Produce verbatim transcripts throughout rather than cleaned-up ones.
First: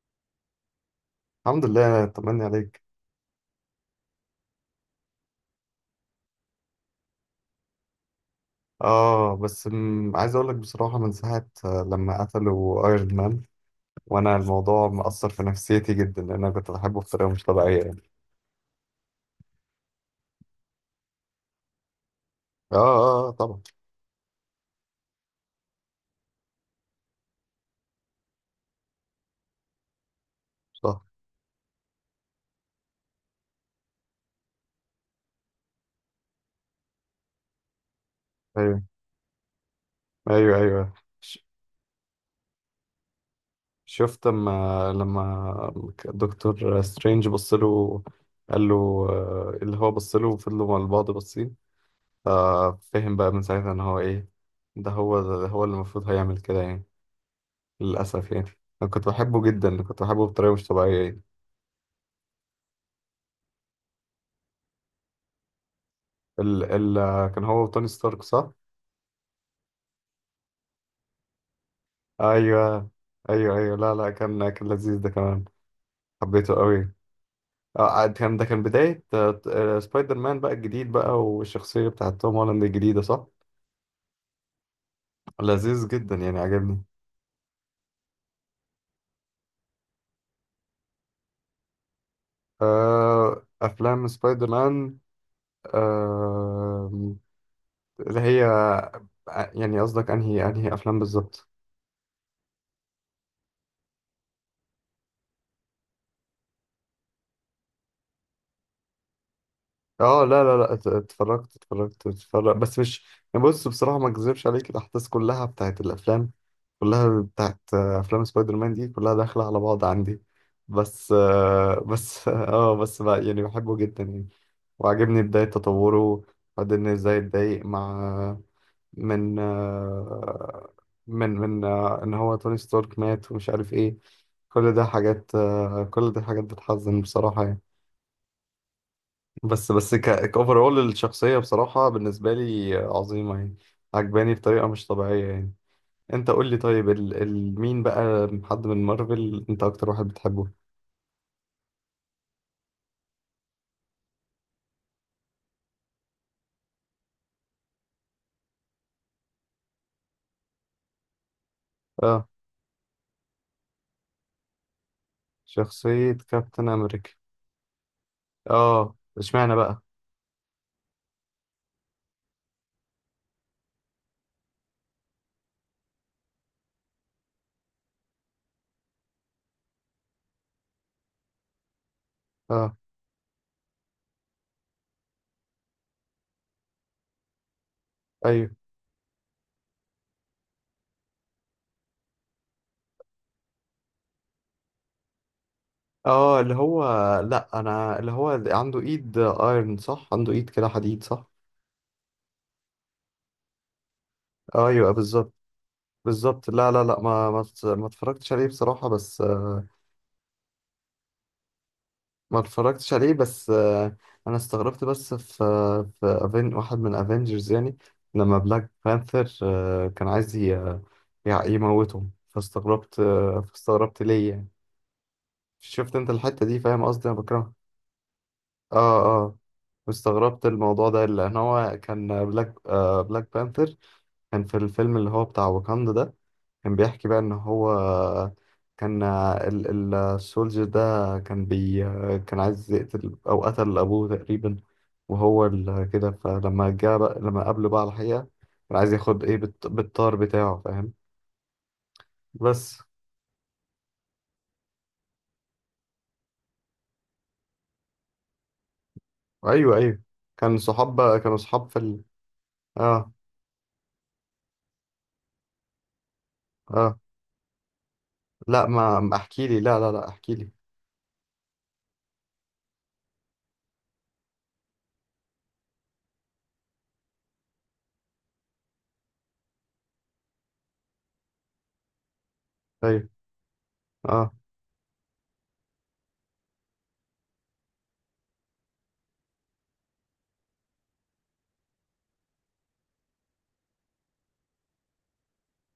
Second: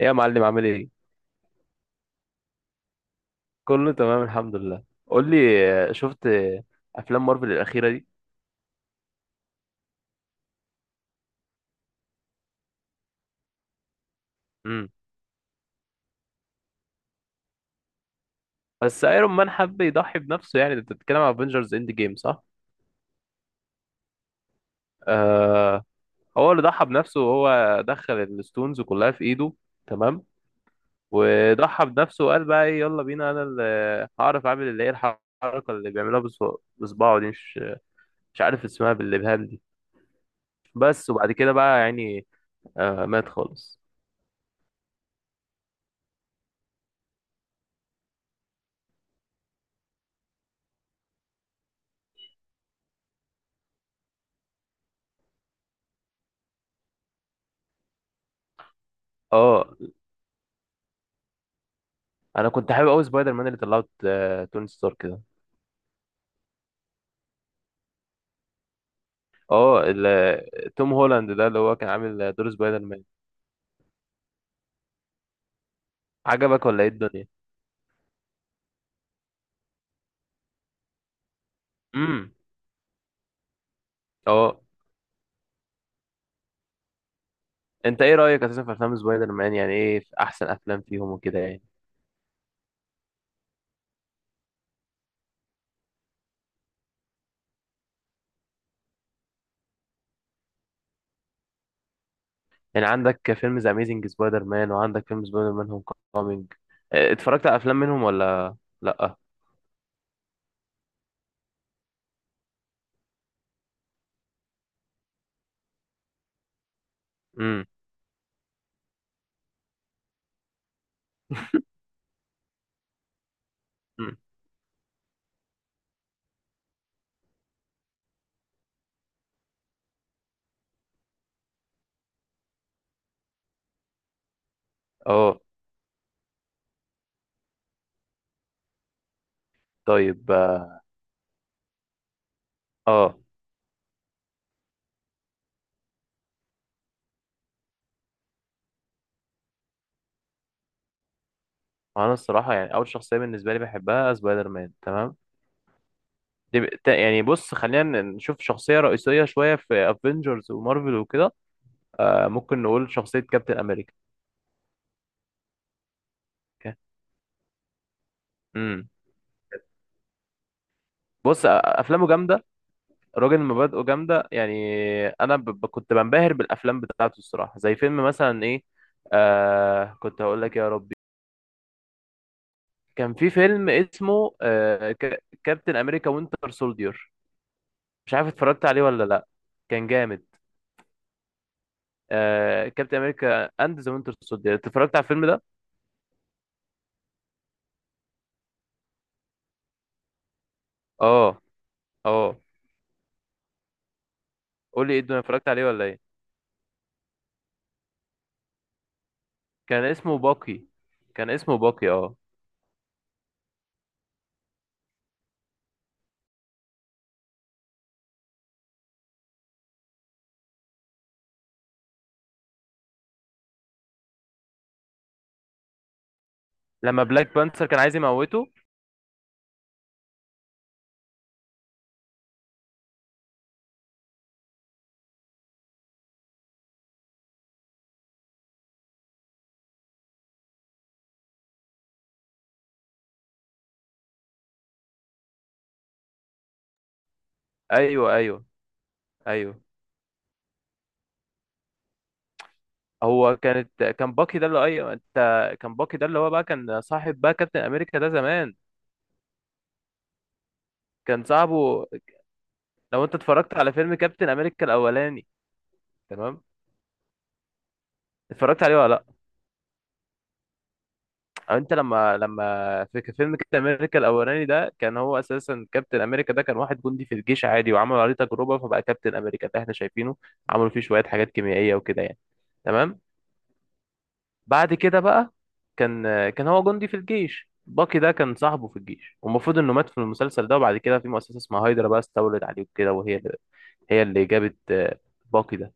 ايه يا معلم، عامل ايه؟ الحمد لله، طمني عليك. كله تمام، الحمد لله. قول لي. آه، شفت آه، افلام مارفل الاخيره دي. اه، بس م... عايز اقول لك بصراحة، من ساعة آه، لما قتلوا ايرون مان، وانا الموضوع امم. مأثر في نفسيتي جدا، لان انا كنت بحبه بطريقة مش طبيعية يعني. بس ايرون مان حب يضحي بنفسه، يعني انت بتتكلم على افنجرز اند جيم، صح؟ اه اه، آه، آه، طبعا. آه. هو اللي ضحى بنفسه وهو دخل الستونز كلها في ايده، تمام. صح. وضحى بنفسه وقال بقى ايه، يلا بينا، انا اللي هعرف اعمل اللي هي الحركه اللي بيعملها بص- بصباعه دي، مش مش عارف ايوه اسمها، بالابهام دي. ايوه ايوه. بس وبعد ش... كده بقى يعني آه مات خالص. شفت، لما لما دكتور سترينج بص له، قال له آه، اللي هو بص له وفضلوا مع بعض باصين، ففهم بقى من ساعتها ان هو ايه. ده هو ده هو اللي المفروض هيعمل كده يعني، للأسف يعني. أنا كنت بحبه اه. جدا، كنت بحبه بطريقة مش طبيعية يعني. انا كنت حابب قوي سبايدر مان اللي طلعت آه، توني ستارك ده. ال ال آه، كان هو وتوني ستارك، صح؟ اه، ال- توم هولاند ده اللي هو كان عامل دور سبايدر أيوه مان. أيوه أيوه. لا لا، كان كان لذيذ ده كمان، حبيته عجبك قوي. ولا ايه الدنيا؟ آه آه، كان ده كان بداية آه، آه، سبايدر مان بقى الجديد بقى، والشخصية بتاعت امم، توم هولاند الجديدة، صح؟ اه. لذيذ جدا يعني، عجبني. انت ايه رايك اساسا في افلام سبايدر مان، يعني ايه في احسن افلام فيهم وكده يعني؟ آه أفلام سبايدر مان. آه اللي هي آه، يعني قصدك أنهي أنهي أفلام بالظبط؟ يعني عندك فيلم ذا اميزنج سبايدر مان، وعندك فيلم سبايدر مان هوم كومينج. اتفرجت على افلام منهم ولا لا؟ اه لا لا لا، ات- اتفرجت اتفرجت اتفرجت بس مش يعني. بص بصراحة، ما اكذبش عليك، الأحداث كلها بتاعت الأفلام، كلها بتاعت امم. آه، أفلام سبايدر مان دي كلها داخلة على بعض عندي. بس آه، بس اه، بس بقى يعني، بحبه جدا مم. يعني، وعجبني بداية تطوره. وبعدين ازاي اتضايق مع، من آه، من من آه، ان هو توني ستارك مات ومش عارف ايه. كل ده حاجات اه، آه، كل ده حاجات بتحزن بصراحة يعني. بس بس ك طيب، كأوفرول اه، الشخصية بصراحة بالنسبة لي آه. عظيمة يعني، عجباني بطريقة مش طبيعية يعني. انت قول لي، طيب ال... ال... مين بقى، حد من مارفل انت اكتر واحد بتحبه؟ انا الصراحه يعني اول شخصيه بالنسبه لي بحبها سبايدر مان، تمام. دي ب- تا- يعني بص، خلينا نشوف شخصية رئيسية شوية في افنجرز ومارفل وكده. آه اه، ممكن نقول شخصية كابتن امريكا. شخصية كابتن امريكا. امم. اه اشمعنى بقى؟ بص، أ- افلامه جامدة. راجل مبادئه جامدة يعني. انا ب... ب- كنت بنبهر بالافلام بتاعته الصراحة، زي فيلم مثلا ايه. آه كنت هقول لك، يا ربي. اه. كان في فيلم اسمه آه ك... كابتن امريكا وينتر سولدير. مش عارف ايوه. اتفرجت عليه ولا لا. كان جامد. آه كابتن امريكا اند ذا وينتر سولدير، اتفرجت على الفيلم ده. اه، اللي هو، لا انا اللي هو اللي عنده ايد ايرون، صح؟ عنده ايد كده حديد، صح؟ اه اه، قول ايوه لي ايه الدنيا، بالظبط. اتفرجت عليه ولا ايه؟ بالظبط. لا لا لا، ما ما ما اتفرجتش عليه بصراحة، بس كان اسمه باقي كان اسمه باقي، اه. ما اتفرجتش عليه، بس آه، انا استغربت بس، في في أفين واحد من افنجرز يعني، لما بلاك بانثر آه، كان عايز ي- يع- يموتهم، فاستغربت. آه، فاستغربت ليه يعني. شفت انت الحتة دي؟ فاهم لما قصدي، انا بلاك بكرهها. بانثر كان عايز يموته. اه اه، واستغربت الموضوع ده، لان هو كان بلاك آه، بلاك بانثر، كان في الفيلم اللي هو بتاع واكاندا ده، كان بيحكي بقى ان هو، كان ال- السولجر ده كان بي كان عايز يقتل او قتل ابوه تقريبا، وهو ال- كده. فلما جه بقى، لما قابله بقى على ايوه، الحقيقة، ايوه، كان عايز ياخد ايه ايوه، بالط- بالطار بتاعه، فاهم؟ بس. هو كانت كان باقي ده اللي، ايوه، انت. كان باقي ده اللي هو بقى كان صاحب بقى كابتن امريكا ده زمان. ايوه ايوه، كان صحاب بقى كان كانوا صحاب في صاحبه. ال... لو اه انت اتفرجت على فيلم كابتن امريكا الاولاني، تمام. اه، اتفرجت لا عليه ولا ما ما لا؟ احكي لي، لا لا لا احكي لي. او انت لما لما في ك- فيلم كابتن امريكا الاولاني ده، كان هو اساسا كابتن امريكا ده كان واحد جندي في الجيش عادي، وعملوا عليه تجربه فبقى كابتن امريكا ده احنا شايفينه، عملوا فيه شويه حاجات كيميائيه وكده يعني، تمام. ايوه. اه. بعد كده بقى كان كان هو جندي في الجيش. باكي ده كان صاحبه في الجيش، والمفروض انه مات في المسلسل ده، وبعد كده في مؤسسه اسمها هايدرا بقى استولت عليه وكده، وهي اللي هي اللي جابت آه، باكي ده.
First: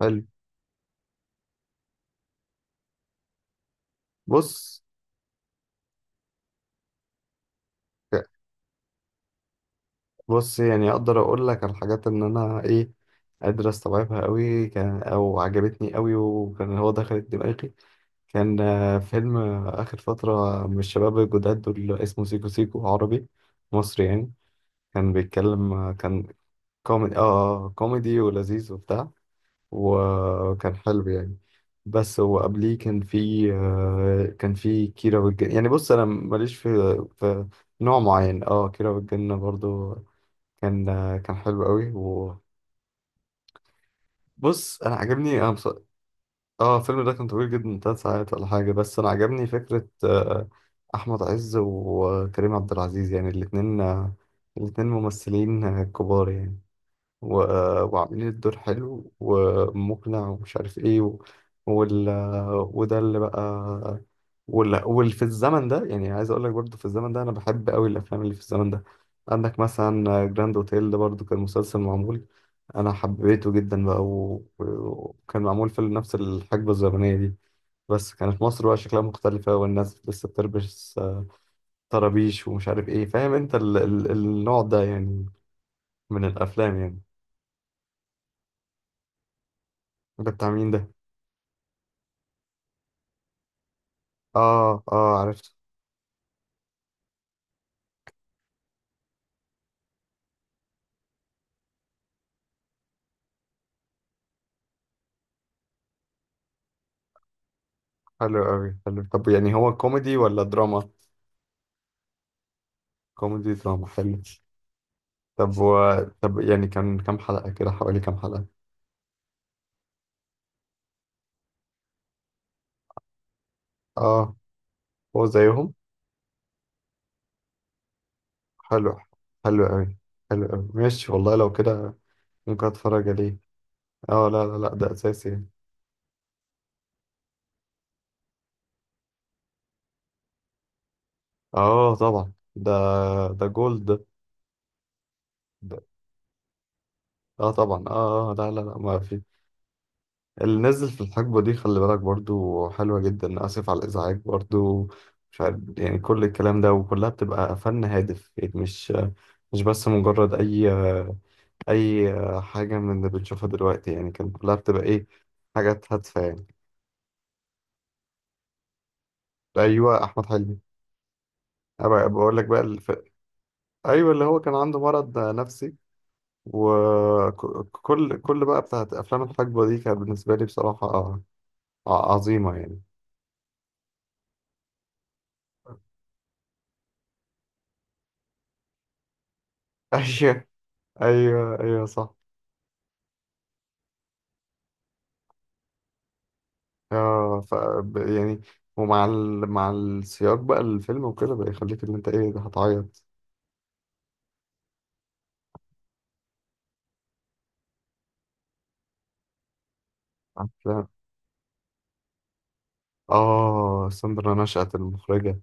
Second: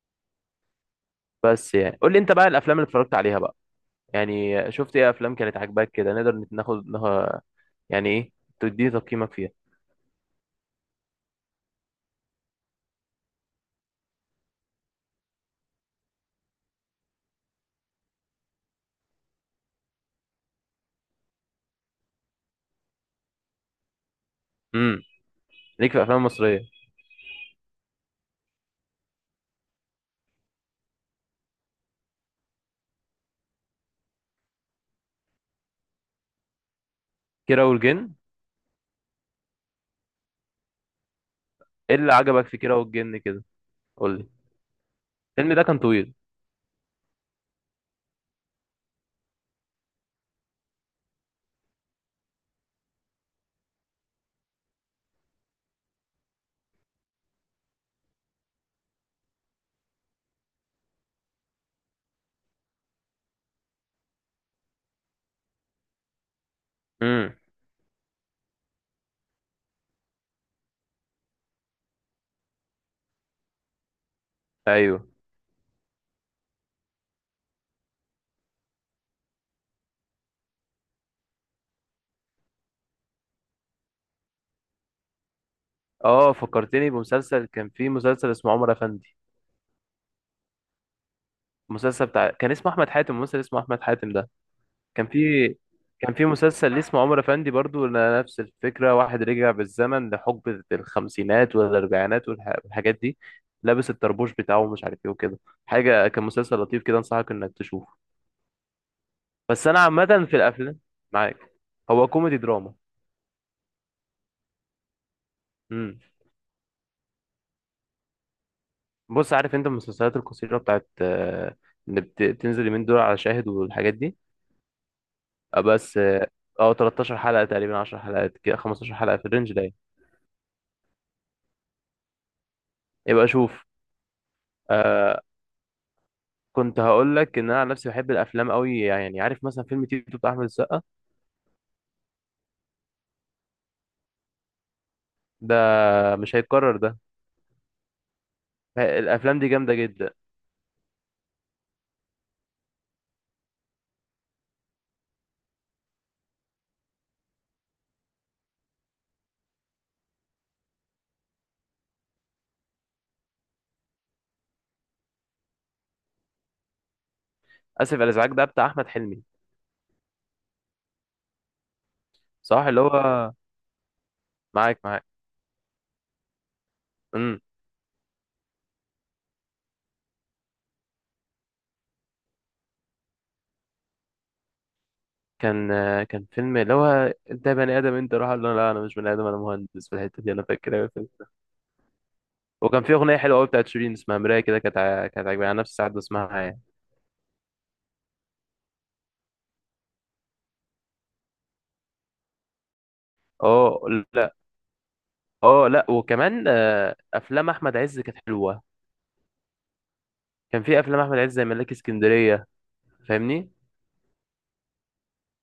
حلو. بس يعني قول لي انت بقى الافلام اللي اتفرجت عليها بقى. يعني بص شفت ايه افلام كانت عاجباك كده، نقدر ناخد يعني ايه، تديني تقييمك فيها؟ بص يعني اقدر اقول لك على الحاجات ان انا ايه، قادر استوعبها قوي، كان او عجبتني قوي وكان هو دخلت دماغي. كان آه، فيلم آه، اخر فتره من الشباب الجداد دول، اسمه سيكو سيكو، عربي مصري يعني. امم. كان بيتكلم، آه، ليك في افلام كان مصريه. كوميدي، اه آه، كوميدي ولذيذ وبتاع، وكان حلو يعني. بس هو قبليه كان في، آه، كان في كيرة والجن يعني. بص انا ماليش في في كيرة نوع والجن. معين. اه، كيرة والجن برضو كان، آه، كان حلو قوي. ايه اللي عجبك في كيرة والجن كده، قول لي؟ وبص انا عجبني انا الفيلم ده بص... كان طويل. اه الفيلم ده كان طويل جدا، ثلاث ساعات ولا حاجه، بس انا عجبني فكره آه، احمد عز وكريم عبد العزيز يعني، الاثنين الاثنين ممثلين آه، كبار يعني، و... وعاملين الدور حلو ومقنع ومش عارف ايه، و... وال... وده اللي بقى، وال... واللي في الزمن ده يعني. عايز اقول لك برضو، في الزمن ده انا امم، بحب قوي الافلام اللي في الزمن ده. عندك مثلا جراند اوتيل ده برضو، كان مسلسل معمول، انا حبيته جدا بقى، و... و- ايوه، وكان معمول في نفس الحقبة الزمنية دي، بس كانت مصر بقى شكلها مختلفة، والناس لسه بتلبس آه، طرابيش ومش عارف ايه، فاهم انت ال... ال... النوع ده يعني، من اه، الافلام فكرتني يعني. بمسلسل. كان فيه مسلسل اسمه عمر افندي. ده بتاع مين ده؟ المسلسل بتاع كان اسمه احمد حاتم. الممثل اسمه احمد حاتم ده اه كان اه، فيه. عرفت. كان في مسلسل ليه اسمه عمر افندي برضو، ن- نفس الفكره. واحد رجع بالزمن لحقبه الخمسينات والاربعينات والح- والحاجات دي. لابس الطربوش بتاعه ومش عارف ايه وكده حاجه. كان مسلسل لطيف كده، انصحك انك تشوفه. حلو قوي، حلو. طب يعني بس هو انا كوميدي عامه في ولا الافلام دراما؟ معاك. هو كوميدي دراما. كوميدي دراما، حلو. طب و... امم. طب يعني كان كام حلقة كده، حوالي كام حلقة؟ بص، عارف انت المسلسلات القصيره بتاعت آه، اللي بت- بتنزل اليومين دول على شاهد والحاجات دي. اه هو آه، زيهم؟ بس اه آه، ثلاثة عشر حلقه تقريبا، عشر حلقات كده، حلو. خمسة عشر حلقه في الرينج حلو ده يعني. قوي. حلو قوي ماشي، والله لو كده ممكن اتفرج يبقى عليه. شوف. اه لا لا لا، ده آه اساسي يعني. كنت هقول لك ان انا عن نفسي بحب الافلام قوي يعني، عارف مثلا فيلم تيتو بتاع احمد السقا. اه طبعا، ده ده جولد ده. ده ده- مش هيتكرر ده. اه طبعا، اه آه، لا لا لا، ما ه- في، الافلام دي جامده جدا. اللي نزل في الحقبة دي، خلي بالك برضو حلوة جدا. آسف على الإزعاج برضو، مش عارف يعني، كل الكلام ده وكلها بتبقى فن هادف يعني، مش مش بس مجرد أي أي حاجة من اللي بنشوفها دلوقتي يعني، كان كلها بتبقى إيه، حاجات هادفة يعني. اسف على الازعاج، ده بتاع احمد حلمي. أيوة، أحمد حلمي. أبقى بقول لك صح بقى اللي الف... هو. أيوة، اللي هو كان عنده معاك، معاك. مرض نفسي. وكل كل بقى بتاعت أفلام الحقبة دي كانت بالنسبة لي بصراحة آه، عظيمة يعني. كان كان فيلم اللي هو، انت بني ادم، انت روح، قال له لا انا مش بني ادم، انا مهندس في الحته دي. انا أيوة فاكر قوي الفيلم. أيوة أيوة صح. وكان في اغنيه حلوه قوي بتاعت شيرين اسمها مرايه كده، كانت ع- كانت عاجباني. انا نفسي ساعات بسمعها يعني. اه ف ب- يعني، ومع ال... مع السياق بقى الفيلم وكده، بقى يخليك ان انت ايه، ده هتعيط. اه، لا. اه، لا، وكمان آه، افلام احمد عز كانت حلوه. كان في عارفة؟ افلام احمد عز زي ملاك اسكندريه، فاهمني؟ اه، ساندرا نشأت المخرجة.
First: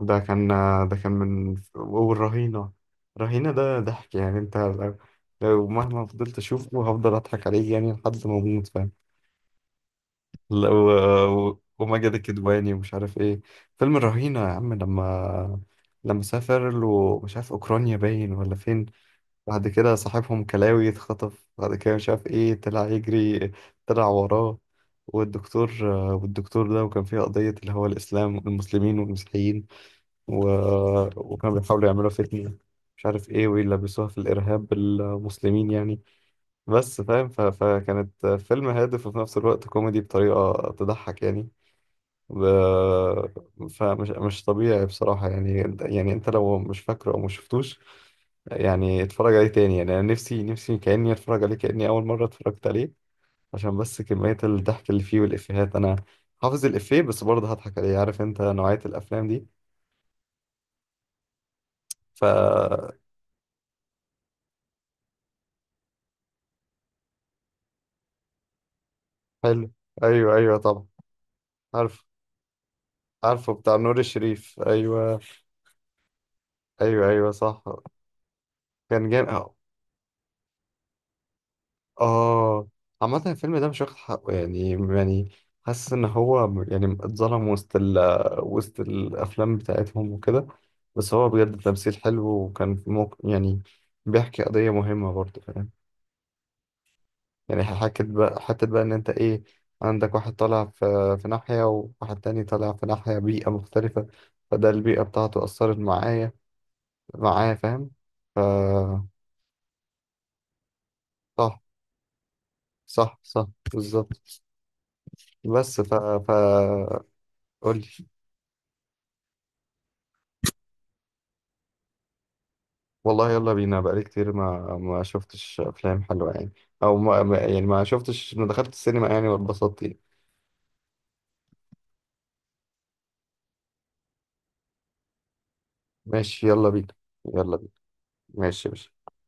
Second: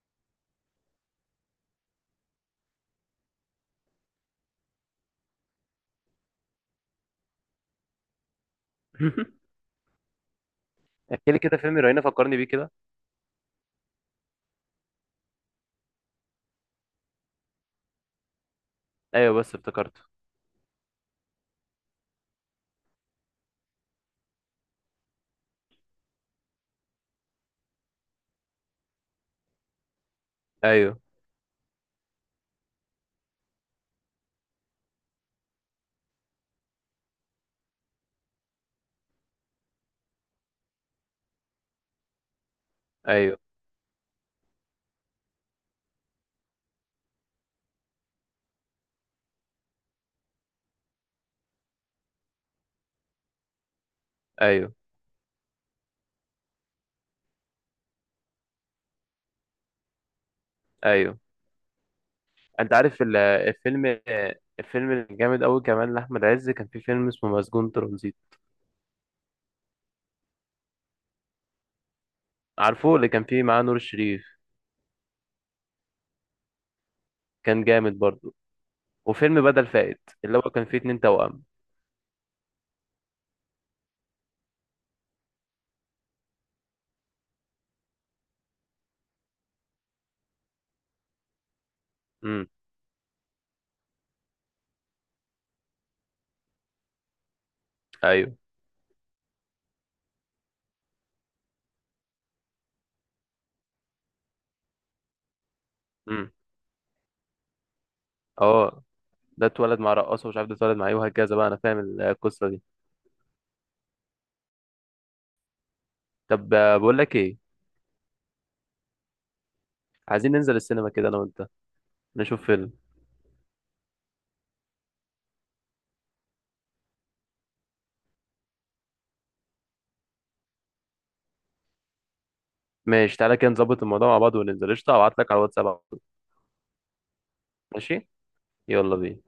ده كان ده كان من والرهينة. رهينة ده ضحك يعني، انت لو، لو مهما فضلت اشوفه، هفضل اضحك عليه يعني لحد ما اموت، فاهم؟ لو احكي لي كده و- فيلم رهينه، وماجد فكرني بيه كده. الكدواني ومش عارف ايه. فيلم الرهينة يا عم، لما لما سافر له مش عارف اوكرانيا باين ولا فين، ايوه بس بعد كده افتكرته. صاحبهم كلاوي اتخطف، بعد كده مش عارف ايه طلع يجري، طلع وراه. والدكتور والدكتور ده، وكان فيه قضية اللي هو الإسلام، المسلمين والمسيحيين، و... ايوه، وكانوا بيحاولوا يعملوا فتنة، مش عارف ايه ويلبسوها في الإرهاب المسلمين يعني. بس فاهم، ف... فكانت فيلم هادف وفي نفس الوقت كوميدي بطريقة تضحك يعني. ب- ايوه، فمش مش طبيعي بصراحة يعني، انت، يعني انت لو مش فاكره او مش شفتوش يعني، اتفرج عليه تاني يعني. انا نفسي، نفسي كأني اتفرج عليه كأني اول مرة اتفرجت عليه، عشان بس كمية ايوه، الضحك اللي فيه والافيهات. انا حافظ الافيه بس برضه هضحك عليه، عارف انت نوعية الافلام دي؟ ايوه. ف، انت عارف ال- الفيلم الفيلم الجامد قوي كمان لاحمد عز، كان في فيلم اسمه مسجون ترانزيت. حلو. ايوه ايوه طبعا، عارف. عارفه اللي كان فيه عارفه معاه بتاع نور نور الشريف. الشريف، ايوه. ايوه ايوه صح. كان جامد برضو. كان جامد. وفيلم بدل فائت اللي هو كان فيه اتنين توأم. اه، عامة الفيلم ده مش واخد حقه يعني، يعني حاسس ان هو م- يعني اتظلم وسط ال، وسط الافلام بتاعتهم وكده. بس هو بجد تمثيل حلو، امم، وكان في موق... يعني بيحكي قضية مهمة برضه، فاهم؟ يعني حكت ايوه، بقى حتى بقى ان انت ايه، عندك واحد طالع في في ناحية وواحد تاني طالع في ناحية بيئة مختلفة، فده البيئة بتاعته أثرت امم، معايا، معايا فاهم. ف، اه. ده اتولد مع رقاصة ومش عارف ده اتولد مع ايه وهكذا بقى، انا صح. فاهم القصة دي. صح صح، بالظبط. بس ف، ف، طب، آه، بقول لك ايه؟ قولي. عايزين ننزل السينما كده انا وانت، نشوف فيلم. والله يلا بينا، بقالي كتير ما ما شفتش افلام حلوه يعني، او ما ما- يعني ما شفتش، ما دخلت السينما يعني واتبسطت يعني. ماشي، تعالى كده نظبط الموضوع مع بعض وننزل، قشطة. هبعت لك على الواتساب على طول. ماشي، يلا بينا. يلا بينا. ماشي، ماشي يا باشا. يلا بينا.